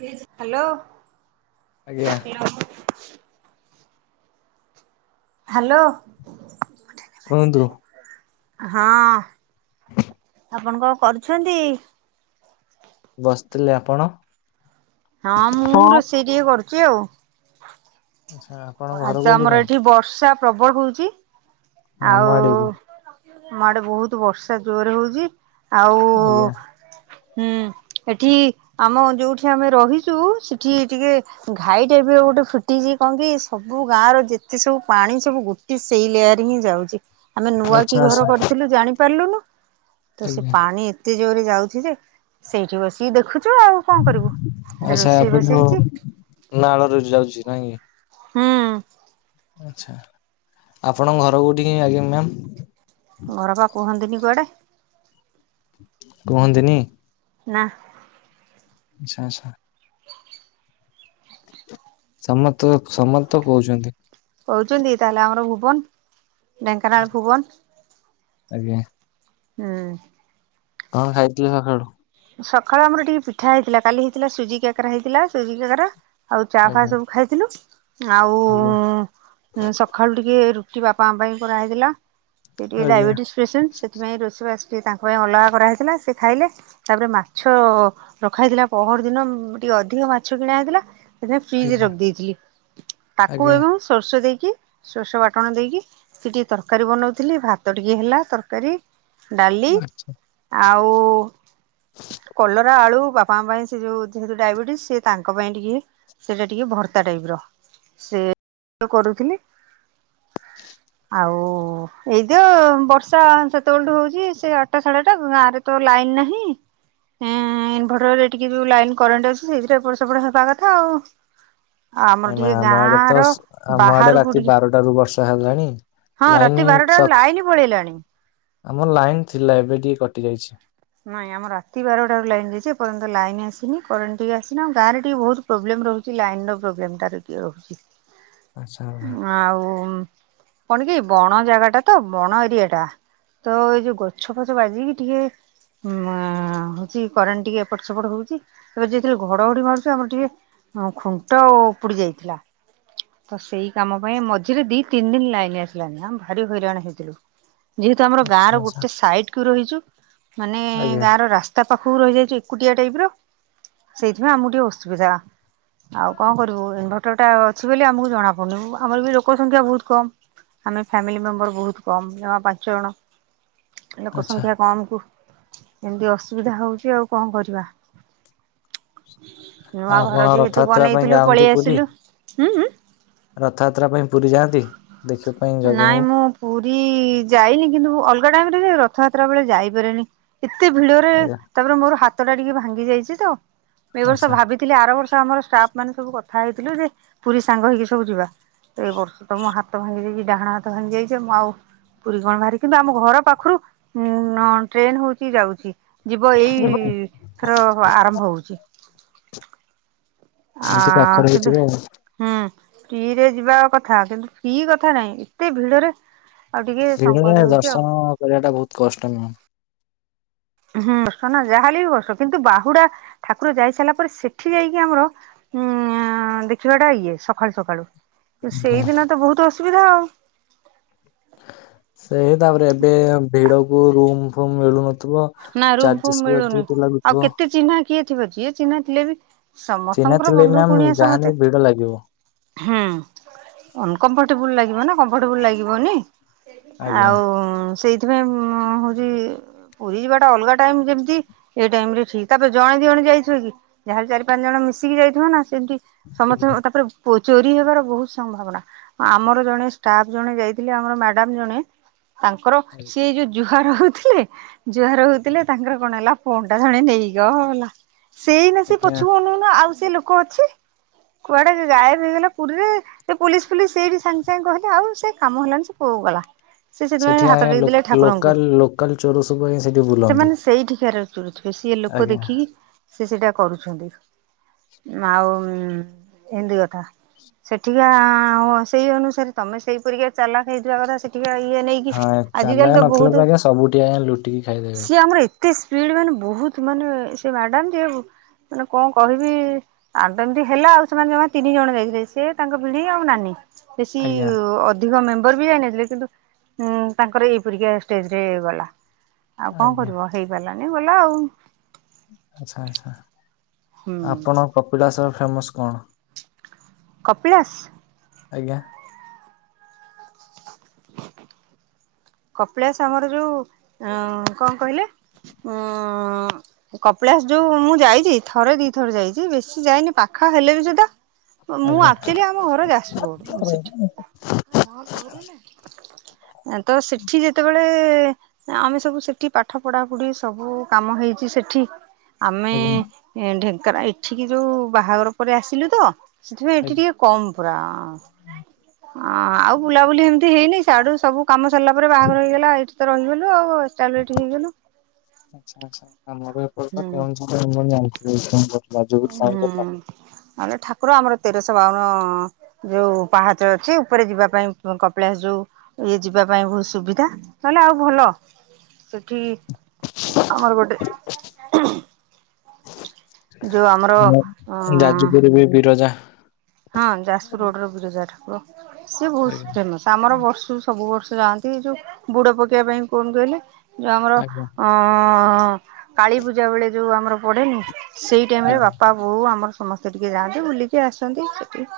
Hello. ଆଜ୍ଞା। ଲ-ଅ-ଅ hello. କୁହନ୍ତୁ। ହଁ। ଆପଣ କଣ କରୁଛନ୍ତି? ବସିଥିଲି। ଆପଣ? ହଁ, ମୁଁ ରୋଷେଇ ଟିକେ କରୁଛି ଆଉ। ଆଚ୍ଛା। ଆପଣଙ୍କ ଘର ଆଜି ତ କୋଉଠି ଆମର ମ୍ୟାମ୍? ଏଠି ବର୍ଷା ପ୍ରବଳ ହଉଛି। ଆମ ଆଉ-ଉ ଆଡିକି ଆମ ଆଡେ ବହୁତ ବର୍ଷା ଜୋରେ ହଉଛି। ଆଉ-ଉ, ଆଜ୍ଞା। ହୁଁ ଏଠି ଆମ ଯୋଉଠି ଆମେ ରହିଛୁ, ସେଠି ଟିକେ ଘାାଇ ଟାଇପ୍ ର ଗୋଟେ ଫିଟିଛି କଣ କି? ସବୁ ଗାଁ ର ଯେତେ ସବୁ ପାଣି ସବୁ ଗୋଟି ସେଇଲେଆର୍ ହିଁ ଯାଉଛି। ଆମେ ନୂଆ କି ଆଚ୍ଛା ଘର ଆଚ୍ଛା କରିଥିଲୁ ଜାଣିପାରିଲୁନୁ? ତ ସେ ଆଜ୍ଞା ପାଣି ଏତ୍ ଏତେ ଜୋରେ ଯାଉଛି ଯେ! ସେଇଠି ବସ୍ କି ଦେଖୁଛୁ ଆଉ କଣ କରିବୁ? ଏଡେ ଆଚ୍ଛା ରୋଷେଇ ଆପଣ ବସେଇଛି ନାଳରେ ଯଉ, ଯାଉଛି ନାଇଁ? ହୁଁ। ଆଚ୍ଛା, ଆପଣଙ୍କ ଘର କଉଠି କି ଆଜ୍ଞା ମ୍ୟାମ୍? ଘର ପା କୁହନ୍ତିନି କୁଆଡେ? କୁହନ୍ତିନି? ନା। ଆଚ୍ଛା ଆଚ୍ଛା। ସମସ୍ତ ସମସ୍ତେ ତ କହୁଛନ୍ତି। କହୁଛନ୍ତି ତାହେଲେ ଆମର ଭୁବନ। ଢେଙ୍କାନାଳ ଭୁବନ। ଆଜ୍ଞା। ହୁଁ। କଣ ଖାଇଥିଲେ ସକାଳୁ? ସକାଳୁ ଆମର ଟିକେ ପିଠା ହେଇଥିଲା। କାଲି ହେଇଥିଲା ସୁଜି କାକରା ହେଇଥିଲା ସୁଜି କାକରା। ଆଉ ଚା ଫା ଆଜ୍ଞା। ସବୁ ଖାଇଥିଲୁ। ଆଉ ଆଜ୍ଞା ସ ସଖାଳୁ ଟିକେ ରୁଟି ବାପା ମା ପାଇଁ କରାହେଇଥିଲା। ସେ ଟିକେ ଆଜ୍ଞା ଡାଇବେଟିସ୍ ପେସେଣ୍ଟ ସେଥିପାଇଁ ରୋଷେଇବାସ୍ ସିଏ ତାଙ୍କ ପାଇଁ ଅଲଗା କରାହେଇଥିଲା ସେ ଖାଇଲେ। ତାପରେ ମାଛ ରଖା ହେଇଥିଲା ପହର ଦିନ ଟିକେ ଅଧିକ ମାଛ କିଣା ହେଇଥିଲା ସେ ଫ୍ରିଜରେ ଆଜ୍ଞା ରଖିଦେଇଥିଲି। ତାକୁ ଆଜ୍ଞା ଏବଂ ସୋରିଷ ଦେଇକି ସୋରିଷ ବାଟଣ ଦେଇକି ସେ ଟିକେ ତରକାରୀ ବନଉଥିଲି। ଭାତ ଟିକେ ହେଲା ତରକାରୀ ଡାଲି ଆଚ୍ଛା। ଆଉ କଲରା ଆଳୁ ବାପାଙ୍କ ପାଇଁ ସେ ଯୋଉ ଯେହେତୁ ଡାଇବେଟିସ ସେ ତାଙ୍କ ପାଇଁ ଟିକେ ସେଇଟା ଟିକେ ଭର୍ତ୍ତା ଟାଇପର। ସେଇଆ କୁ କରୁଥିଲି [inaudible] ଆଉ ଏଇତ ବର୍ଷା ସେତେବେଳଠୁ ହଉଚି। ସେ ଆଠଟା ସାଢେ ଆଠ ଟା ଗାଁ ରେ ତ ଲାଇନ ନାହିଁ ଏଁ ଇନଭରଟର ରେ ଟିକେ ଯୋଉ ଲାଇନ କରେଣ୍ଟ ଅଛି ସେଇଥିରେ ଏପଟ ସେପଟ ହେବା କଥା ଆଉ। ଆଉ ଆମର ନାଇଁ ମା ଟିକେ ଆମ ଆଡେ ଗାଁ ତ ର ଆମ ଆଡେ ବାହାରକୁ ରାତି ଟିକେ ବାରଟାରୁ ବର୍ଷା ହେଲାଣି। ହଁ ଲାଇନ ରାତି ବାରଟା ବେଳୁ ସକ୍ ଲାଇନ ପଳେଇଲାଣି। ଆମର ଲାଇନ ଥିଲା ଏବେ ଟିକେ କଟି ଯାଇଛି। ନାଇଁ ଆମର ରାତି ବାରଟାରୁ ଲାଇନ ଯାଇଚି। ଏ ପର୍ଯ୍ୟନ୍ତ ଲାଇନ ଆସିନି କରେଣ୍ଟ ଟିକେ ଆସିନି। ଆଉ ଗାଁରେ ଟିକେ ବହୁତ ପ୍ରୋବ୍ଲେମ ରହୁଛି ଲାଇନ ର ପ୍ରୋବ୍ଲେମ ଟା ଟିକେ ରହୁଛି। ଆଚ୍ଛା। ଆଉ କଣ କି ବଣ ଜାଗା ଟା ତ ବଣ ଏରିଆ ଟା। ତ ଏଇ ଯୋଉ ଗଛ ଫଛ ବାଜିକି ଟିକେ ମ ହଉଛି କରେଣ୍ଟ ଟିକେ ଏପଟ ସେପଟ ହଉଚି। ତ ଯେତେବେଳେ ଘଡଘଡି ମାରୁଛି ଆମର ଟିକେ ହଁ ଖୁଣ୍ଟ ଉପୁଡି ଯାଇଥିଲା। ତ ସେଇ କାମ ପାଇଁ ମଝିରେ ଦି ତିନି ଦିନ ଲାଇନ ଆସିଲାନି ଆମେ ଭାରି ହଇରାଣ ହେଇଥିଲୁ। ଯେହେତୁ ଆମର ଗାଁ ଆଚ୍ଛା ର ଆଚ୍ଛା ଗୋଟେ ସାଇଟ କି ରହିଚୁ ମାନେ ଆଜ୍ଞା ଗାଁ ର ରାସ୍ତା ପାଖକୁ ରହିଯାଇଚି ଏକୁଟିଆ ଟାଇପ ର ସେଇଥିପାଇଁ ଆମକୁ ଟିକେ ଅସୁବିଧା। ଆଉ କଣ କରିବୁ ଇନଭର୍ଟର ଟା ଅଛି ବୋଲି ଆମକୁ ଜଣା ପଡୁନି। ଆମର ବି ଲୋକ ସଂଖ୍ୟା ବହୁତ କମ୍। ଆମେ ଫ୍ୟାମିଲି ମେମ୍ବର ବହୁତ କମ୍। ଜମା ପାଞ୍ଚ ଜଣ। ଲୋକ ଆଚ୍ଛା ସଂଖ୍ୟା କମ କୁ ଏମିତି ଅସୁବିଧା ହଉଛି ଆଉ କଣ କରିବା। ଆଉ ନୂଆ ଆପଣ ଘର ଯେହେତୁ ରଥଯାତ୍ରା ପାଇଁ ବନେଇଥିଲୁ ଯାଆନ୍ତି ପଳେଇ ପୁରୀ? ଆସିଲୁ। ଉଁ ଉଁ ରଥଯାତ୍ରା ପାଇଁ ପୁରୀ ଯାଆନ୍ତି ଦେଖି ନାଇଁ ମୁଁ ପୁରୀ ଯାଇନି। କିନ୍ତୁ ଅଲଗା ଟାଇମ ରେ ଯାଏ। ରଥଯାତ୍ରା ବେଳେ ଯାଇପାରେନି। ଏତେ ଭିଡରେ ଆଜ୍ଞା ତାପରେ ମୋର ହାତ ଟା ଟିକେ ଭାଙ୍ଗି ଯାଇଛି ତ, ଏ ବର୍ଷ ଆଚ୍ଛା ଭାବି ଥିଲେ ଆର ବର୍ଷ ଆମର ଷ୍ଟାଫ୍ ମାନେ ସବୁ କଥା ହେଇଥିଲୁ ଯେ ପୁରୀ ସାଙ୍ଗ ହେଇକି ସବୁ ଯିବା। ଏଇ ବର୍ଷ ତ ମୋ ହାତ ଭାଙ୍ଗି ଯାଇଚି ଡାହାଣ ହାତ ଭାଙ୍ଗି ଯାଇଚି ମୁଁ ଆଉ ପୁରୀ କଣ ବାହାରିବି। କିନ୍ତୁ ଆମ ଘର ପାଖରୁ ଉଁ ଟ୍ରେନ ହଉଚି ଯାଉଚି। ଯିବ ଏଇଥର ଆରମ୍ଭ ହଉଚି। ଆ ଏମିତି ପାଖରେ କିନ୍ତୁ ହେଇଥିବ ଆଉ ହୁଁ ଫ୍ରି ରେ ଯିବା କଥା କିନ୍ତୁ ଫ୍ରି କଥା ନାହିଁ ଏତେ ଭିଡରେ ଆଉ ଟିକେ ଭିଡରେ ସଙ୍କୋଚ ହଉଛି ଆଉ। ଦର୍ଶନ କରିବା ଟା ବହୁତ କଷ୍ଟ। ନୁହଁ। ହୁଁ ବସ ନା ଯାହାହେଲେ ବି ବର୍ଷ, କିନ୍ତୁ ବାହୁଡା ଠାକୁର ଯାଇ ସାରିଲା ପରେ ସେଠି ଯାଇକି ଆମର ଉଁ ଦେଖିବାଟା ଇଏ ସକାଳୁ ସକାଳୁ, ସେଇଦିନ ତ ବହୁତ ଅସୁବିଧା ଆଉ। ସେ ତାପରେ ଏବେ ଭିଡକୁ ରୁମ ଫୁମ ମିଳୁନଥିବ। ନା ରୁମ୍ ଫୁମ ଚାର୍ଜେସ୍ ବି ମିଳୁନି। ଅଧିକ ଲାଗୁଥିବ ଆଉ କେତେ ଚିହ୍ନା କିଏ ଥିବେ, ଯିଏ ଚିହ୍ନା ଥିଲେ ବି ଚିହ୍ନା ସମସ୍ତଙ୍କର ଥିଲେ ବନ୍ଧୁ ମ୍ୟାମ କୁଣିଆ ଯାହାଲେ ବି ସମସ୍ତେ ଭିଡ ଲାଗିବ ହୁଁ ଅନକମ୍ଫର୍ଟେବୁଲ ଲାଗିବ ନା, କମ୍ଫର୍ଟେବୁଲ ଲାଗିବନି। ଆଜ୍ଞା। ଆଉ ସେଇଥିପାଇଁ ହଉଛି ପୁରୀ ଯିବାଟା ଅଲଗା ଟାଇମ୍ ଯେମିତି, ଏଇ ଟାଇମ ରେ ଠିକ। ତାପରେ ଜଣେ ଦି ଜଣେ ଯାଇଥିବେ କି? ଯାହାହେଲେ ଚାରି ପାଞ୍ଚ ଜଣ ମିଶିକି ଯାଇଥିବେ ନା। ସେମିତି ସମସ୍ତେ ଆଜ୍ଞା ତାପରେ ଚୋ ଚୋରି ହେବାର ବହୁତ ସମ୍ଭାବନା। ଆମର ଜଣେ ଷ୍ଟାଫ ଜଣେ ଯାଇଥିଲେ, ଆମର ମ୍ୟାଡାମ ଜଣେ। ତାଙ୍କର ସିଏ ଯୋଉ ଜୁହାର ହଉଥିଲେ ଜୁହାର ହଉଥିଲେ ତାଙ୍କର କଣ ହେଲା, ଫୋନ ଟା ଜଣେ ନେଇଗଲା। ସେଇନା ସେ ଆଜ୍ଞା। ପୋଛକୁ ଅନଉ ଅନଉ, ଆଉ ସେ ଲୋକ ଅଛି? କୁଆଡେ ଗାଏବ ହେଇଗଲା ପୁରୀରେ। ସେ ପୋଲିସ ଫୁଲିସ ସେଇଠି ସାଙ୍ଗେ ସାଙ୍ଗେ କହିଲେ, ଆଉ ସେ କାମ ହେଲାନି ସେ କୋଉକୁ ଗଲା। ସେ ସେଥିପାଇଁ ହାତ ଆଜ୍ଞା ଟେକି ଦେଲେ ଲୋକ୍ ଠାକୁରଙ୍କୁ ଲୋକାଲ୍ ଲୋକାଲ୍ ଚୋର ସବୁ ଆଜ୍ଞା ସେଠି ବୁଲନ୍ତି ସେମାନେ ସେଇଠିକାର [unintelligible] ସିଏ ଲୋକ ଆଜ୍ଞା। ଦେଖିକି ସିଏ ସେଇଟା କରୁଛନ୍ତି। ଆଉ ଏମିତି କଥା। ସେଠିକା ସେଇ ଅନୁସାରେ, ତମେ ସେଇପରିକା ଚାଲାକ ହେଇଥିବା କଥା ସେଠ ଟିକା ଇଏ ନେଇକି ଆଜିକାଲି ତ ବହୁତ ସବୁ ଠିଆ ହେଲୁ ସିଏ ଆମର ଏତେ ସ୍ପିଡ ମାନେ, ବହୁତ ମାନେ ସେ ମ୍ୟାଡାମ ଯେ ମାନେ କଣ କହିବି? ଆଉ ଏମିତି ହେଲା ଆଉ, ସେମାନେ ଜମା ତିନି ଜଣ ଯାଇଥିଲେ ସେ ତାଙ୍କ ଭିଣେଇ ଆଉ ନାନୀ। ବେଶି ଆଜ୍ଞା ଅ ଅଧିକ ମେମ୍ବର ବି ଯାଇନଥିଲେ, କିନ୍ତୁ ଉଁ ତାଙ୍କର ଏଇ ପରିକା ଷ୍ଟେଜରେ ଗଲା। ଆଉ କଣ ଆଜ୍ଞା କରିବ, ହେଇପାରିଲାନି ଗଲା ଆଉ। ଆଛା ଆଛା ହୁଁ ଆପଣଙ୍କ କପିଳାସର ଫେମସ କଣ? କପିଳାସ? ଆଜ୍ଞା। କପିଳାସ ଆମର ଯୋଉ କଣ କହିଲେ? ଉ କପିଳାସ ଯୋଉ ମୁଁ ଯାଇଛି, ଥରେ ଦି ଥର ଯାଇଛି। ବେଶୀ ଯାଇନି ପାଖ ହେଲେ ବି ସୁଧା ମୁଁ ଆଜ୍ଞା ଆକ୍ଚୁଆଲି ଆମ ଘର ଯାଜପୁର ରୋଡ଼, ସେଠି ତ ସେଠି ଯେତେବେଳେ ଆମେ ସବୁ ସେଠି ପାଠ ପଢାପଢି ସବୁ କାମ ହେଇଛି ସେଠି। ଆମେ ଆଜ୍ଞା ଢେଙ୍କାନା, ଏଠିକି ଯୋଉ ବାହାଘର ପରେ ଆସିଲୁ ତ। ସେଥିପାଇଁ ଏଠି ଆଜ୍ଞା। ଟିକେ କମ୍ ପୁରା ଆଉ ବୁଲାବୁଲି ଏମିତି ହେଇନି, ସିଆଡୁ ସବୁ କାମ ସରିଲା ତାପରେ ବାହାଘର ହେଇଗଲା, ଏଇଠି ତ ରହିଗଲୁ ଆଉ ଏଷ୍ଟାବ୍ଲିସ ହେଇଗଲୁ। ଆଛା ଆଛା ଆମର ଏପଟେ ତ ହୁଁ କେଉଁଝର୍ ଆପଣ ଜାଣିଥିବେ। [unintelligible] ଯାଜପୁର ସାଇଡ [unintelligible] [unintelligible] ଠାକୁର ଆମର ତେରଶହ ବାଉନ ଯୋଉ ପାହାଚ ଅଛି, ଉପରେ ଯିବା ପାଇଁ କପିଳାସ ଯୋଉ ଇଏ ଯିବା ପାଇଁ ବହୁତ ସୁବିଧା, ନହେଲେ ଆଉ ଭଲ। ସେଠି ଆମର ଗୋଟେ [inaudible] [inaudible] ଯୋଉ ଆମର ଯା ଅଁ ଯାଜୁପୁରରେ ବି ବିରଜା। ହଁ ଯାଜପୁର ରୋଡର ବିରଜା, ଠାକୁର ସିଏ ଆଜ୍ଞା ବହୁତ ଫେମସ୍। ଆମର ବର୍ଷୁ ସବୁ ବର୍ଷ ଯାଆନ୍ତି, ଏ ଯୋଉ ବୁଡ଼ ପକେଇବା ପାଇଁ କଣ କହିଲେ ଯୋଉ ଆମର ଆଜ୍ଞା ଅଁ କାଳୀପୂଜା ବେଳେ ଯୋଉ ଆମର ପଡେନି, ସେଇ ଟାଇମରେ ଆଜ୍ଞା ବାପା ବୋଉ ଆମର ସ ସମସ୍ତେ ଟିକେ ଯାଆନ୍ତି, ବୁଲିକି ଆସନ୍ତି ସେଠି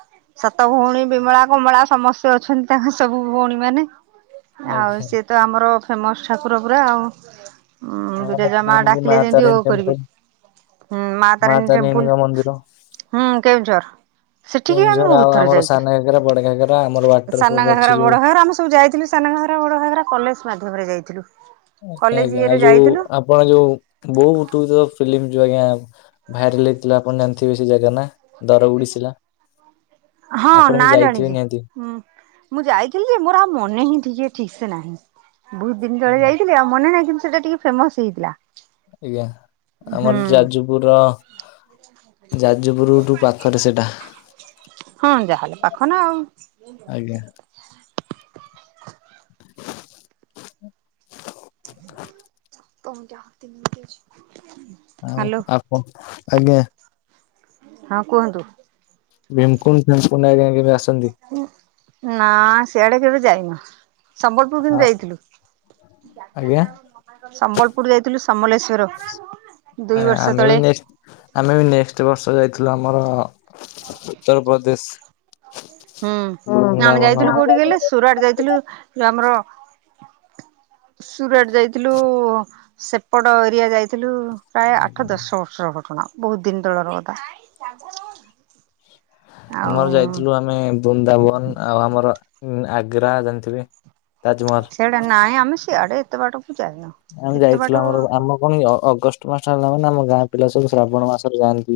ସାତ ଭଉଣୀ ବିମଳା କମଳା ସମସ୍ତେ ଅଛନ୍ତି ତାଙ୍କ ସବୁ ଭଉଣୀ ମାନେ। ଆଉ ଆଜ୍ଞା। ସିଏ ତ ଆମର ଫେମସ୍ ଠାକୁର ପୁରା ଆଉ। ହୁଁ ଆମର ଏପଟେ ଜେଜେମା ଯେମିତି ମା ଡାକିଲେ ଯେମିତି ଓ ତାରିଣୀ କରିବେ। ଟେମ୍ପଲ୍ ହୁଁ ମା ତାରିଣୀ ଟେମ୍ପୁଲ ତାରିଣୀଙ୍କ ମନ୍ଦିର। ହୁଁ କେଉଁଝର। ସେଠିକି ବି ଆମେ କେଉଁଝର ବହୁତ ଆଉ ଥର ଆମର ଯାଇଛୁ ସାନ ଘାଗରା ବଡ ଘାଗରା ଆମର ୱାଟରଫଲ୍ ସାନ ଅଛି ଘାଘରା ଯୋଉ ବଡ ଘାଘରା ଆମେ ସବୁ ଯାଇଥିଲୁ ସାନ ଘାଗରା ବଡ ଘାଗରା କଲେଜ ମାଧ୍ୟମରେ ଯାଇଥିଲୁ। ଆଜ୍ଞା କଲେଜ ଆଜ୍ଞା ଇଏରେ ଆଉ ଯୋଉ ଯାଇଥିଲୁ ଆପଣ ଯୋଉ ବୋଉ ବୁଟୁ ଭୂତ ଫିଲ୍ମ ଯୋଉ ଆଜ୍ଞା ଭାଇରଲ ହେଇଥିଲା ଆପଣ ଜାଣିଥିବେ ସେ ଜାଗା ନା ଦର ଉଡିସିଲା ହଁ ନା ଜାଣିଛଁ ନିହାତି। ମୁଁ ଯାଇଥିଲି ଯେ ମୋର ଆଉ ମନେ ହିଁ ଟିକେ ଠିକ୍ ସେ ନାହିଁ। ବହୁତ ଦିନ ତଳେ ଯାଇଥିଲି ଆଉ ମନେ ନାହିଁ କିନ୍ତୁ ସେଟା ଟିକେ ଫେମସ ହେଇଥିଲା। ଆଜ୍ଞା ହୁଁ। ଆମର ଯାଜୁ ପୁର ଯାଜପୁର ରୁ ପାଖରେ ସେଟା। ହଁ ଯାହାହେଲେ ପାଖ ନା ଆଉ। ଆଜ୍ଞା। [inaudible] ଆଉ ଆପଣ ଆଜ୍ଞା। ହଁ କୁହନ୍ତୁ? ଭିମକୁଣ୍ଡ ଫିମକୁ ଆଁ କେବେି ଆସନ୍ତି? ନା ସିଆଡେ କେବେ ଯାଇନୁ। ସମ୍ବଲପୁର ଆ କିନ୍ତୁ ଯାଇଥିଲୁ। ଆଜ୍ଞା ସମ୍ବଲପୁର ଯାଇଥିଲୁ ସମଲେଶଵର ଦୁଇ ଆଜ୍ଞା ବର୍ଷ ଆମେ ବି ତଳେ। ନେକ୍ସଟ ଆମେ ବି ନେକ୍ସଟ ବର୍ଷ ଯାଇଥିଲୁ ଆମର ଉତ୍ତରପ୍ରଦେଶ। ହୁଁ ଆମେ ବୃନ୍ଦାବନ ଯାଇଥିଲୁ କୋଉଠି ଗଲେ ସୁରାଟ ଯାଇଥିଲୁ ଆମର ସୁରଟ ଯାଇଥିଲୁ ସେପଡ ଏରିଆ ଯାଇଥିଲୁ। ପ୍ରାୟ ଆଠ ଆଜ୍ଞା। ଦଶ ବର୍ଷ ଘଟଣା ବହୁତ ଦିନ ତଳର ଗଧା। ଆଉ ଆମର ଯାଇଥିଲୁ ଆମେ ଆମେ ବୃନ୍ଦାବନ ଆଉ ଆମର ଆଗ୍ରା ଜାଣିଥିବେ ତାଜମହଲ। ସେଇଟା ନାଇଁ ଆମେ ସିଆଡେତେ ବାଟକୁ ଯାଇନ। ଆମେ ଯାଇଥିଲୁ ଆମର ଆମ କଣ ଅଗଷ୍ଟ ମାସ ହେଲା ମାନେ ଆମ ଗାଁ ପିଲା ସବୁ ଶ୍ରାବଣ ମାସରେ ଯାଆନ୍ତିୁ।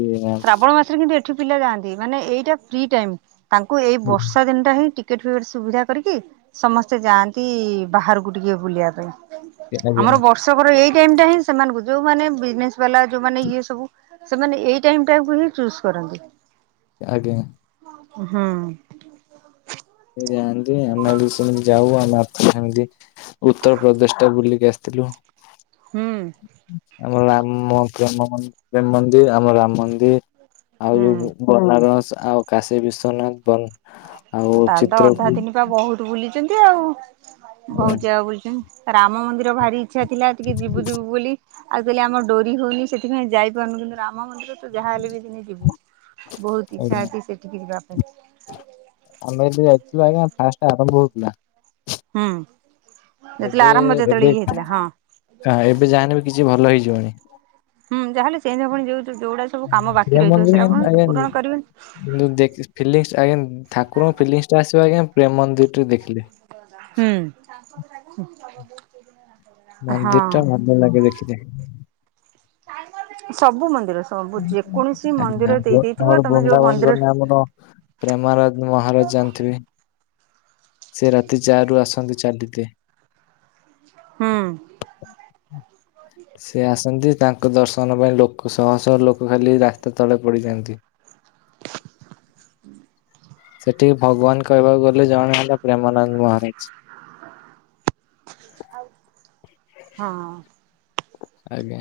ଶ୍ରାବଣ ମାସରେ କିନ୍ତୁ ଏଠି ପିଲା ଯାଆନ୍ତି ମାନେ ଏଇଟା ଫ୍ରି ଟାଇମ ତାଙ୍କୁ ଏଇ ବର୍ଷା ଦିନଟା ହିଁ ଟ ଟିକେଟ ଫିକେଟ ସୁବିଧା କରିକି ସମସ୍ତେ ଯାଆନ୍ତି ବାହାରକୁ ଟିକେ ବୁଲିବା ପାଇଁ। ଆଜ୍ଞା ଆମର ବର୍ଷକର ଏଇ ଟାଇମ ଟା ହିଁ ସେମାନଙ୍କୁ ଯୋଉମାନେ ବିଜନେସ ବାଲା ଯୋଉମାନେ ଇଏ ସବୁ ସେମାନେ ଏଇ ଟାଇମ ଟାଇକୁ ହିଁ ଚୁଜ କରନ୍ତି। ଆଜ୍ଞା। ହୁଁ। ସେ ଯାଆନ୍ତି ଆମେ ବି ସେମିତି ଯାଉ ଆମ ସେମିତି। ଉତ୍ତର ପ୍ର୍ରଦେଶ ଟା ବୁଲିକି ଆସିଥିଲୁ। ହୁଁ। ଆମ ରାମମ ପ୍ରେମ ମନ୍ଦିର ଆମ ରାମ ମନ୍ଦିର ଆଉ ଯୋଉ ହୁଁ ବନାରସ ଆଉ କାଶୀ ବିଶ୍ଵନାଥ ବ ଆଉ ତାହେଲେ ତ ଅଧା ଚିତ୍ରକୁ ତିନି ବହୁତ ବୁଲିଛନ୍ତି ଆଉ ବହୁତ ଜାଗା ବୁଲିଛନ୍ତି ରାମ ମନ୍ଦିର ଭାରି ଇଛ ଥିଲା ଟିକେ ଯିବୁ ଯିବୁ ବୋଲି। ଆଉ କାଲି ଆମ ଡୋରି ହଉନି ସେଥିପାଇଁ ଯାଇପାରୁନୁ କିନ୍ତୁ ରାମ ମନ୍ଦିର ତ ଯାହାହଲେ ବି ଦିନେ ଯିବୁ। ବହୁତ ଇଚଛା ଆଜ୍ଞା ଅଛି ସେଠିକି ଯିବା ପାଇଁ। ଆମେ ଏବେ ଯାଇଥିଲୁ ଆଜ୍ଞା ଫାଷ୍ଟଟା ଆରମ୍ଭ ହଉଥିଲା। ହୁଁ ଯେତେବେଳେ ଆରମ୍ଭ ଯେତେବେଳେ ଇଏ ହେଇଥିଲା ହଁ। ହ ଏବେ ଯାହାନେ ବି କିଛି ଭଲ ହେଇଯିବଣି। ହୁଁାହେଲେ ସେମତି ଆପଣ ଯେଉ ଯଉୁା ସବୁ କାମ ବାକିହିଥିବ ସେଟାପଣ ସେ ପୂରଣ କରିବେି। କିନ୍ତୁଖ ଫିଙ୍ଗ ଆଜ୍ଞା ଠାକୁରଙ୍କ ଫିଲିଙ୍ଗସ ଟା ଆସିବ ଆଜ୍ଞା ପ୍ରେମ ମନ୍ଦିର ରେ ଦେଖିଲେ। ହୁଁ। ମନ୍ଦିର ଟା ହଁ ଭଲ ଲାଗେ ଦେଖିତେ। ସବୁ ମନ୍ଦିର ସବୁ ଯେକୌଣସି ମନ୍ଦିର ଦେଇ ଦେଇଥିବ। ତୋମେ ଯୋଉ ମନ୍ଦିର ବଡ ପ୍ରେମାରାଜ ମହାରାଜ ଜାଣିଥିବେ? ସେ ରାତି ଚାରି ରୁ ଆସନ୍ତି ଚାଲିିତେ। ହୁଁ। ସେ ଆସନ୍ତି ତାଙ୍କ ଦର୍ଶନ ପାଇଁ ଲୋକ ଶହ ଶହ ଲୋକ ଖାଲି ରାସ୍ତା ତଳେ ପଡିଯାଆନ୍ତି। ହୁଁ ସେଠି ଭଗବାନ କହିବାକୁ ଗଲେ ଜଣେ ହେଲା ପ୍ରେମାନନ୍ଦ ମହାରାଜ। ହଁ। ଆଜ୍ଞା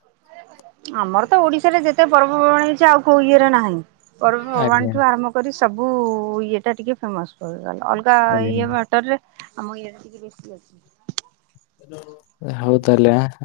ଘରେ ଖାଇବ। ଆମର ତ ଓଡିଶାରେ ଯେତେ ପର୍ବପର୍ବାଣି ଅଛି ଆଉ କୋଉ ଇଏରେ ନାହିଁ। ପର୍ବପର୍ବାଣି ଆଜ୍ଞା ଠୁ ଆରମ୍ଭ କରି ସବୁ ଇଏଟା ଟିକି ଫେମସ୍ କରିଗଲା। ଅଲଗା ଇଏ ଆଜ୍ଞା ମେଟର ରେ ଆମ ଇଆଡେ ଟିକେ ବେଶୀ ଅଛି। ଏ ହଉ ତାହାଲେ ଆ,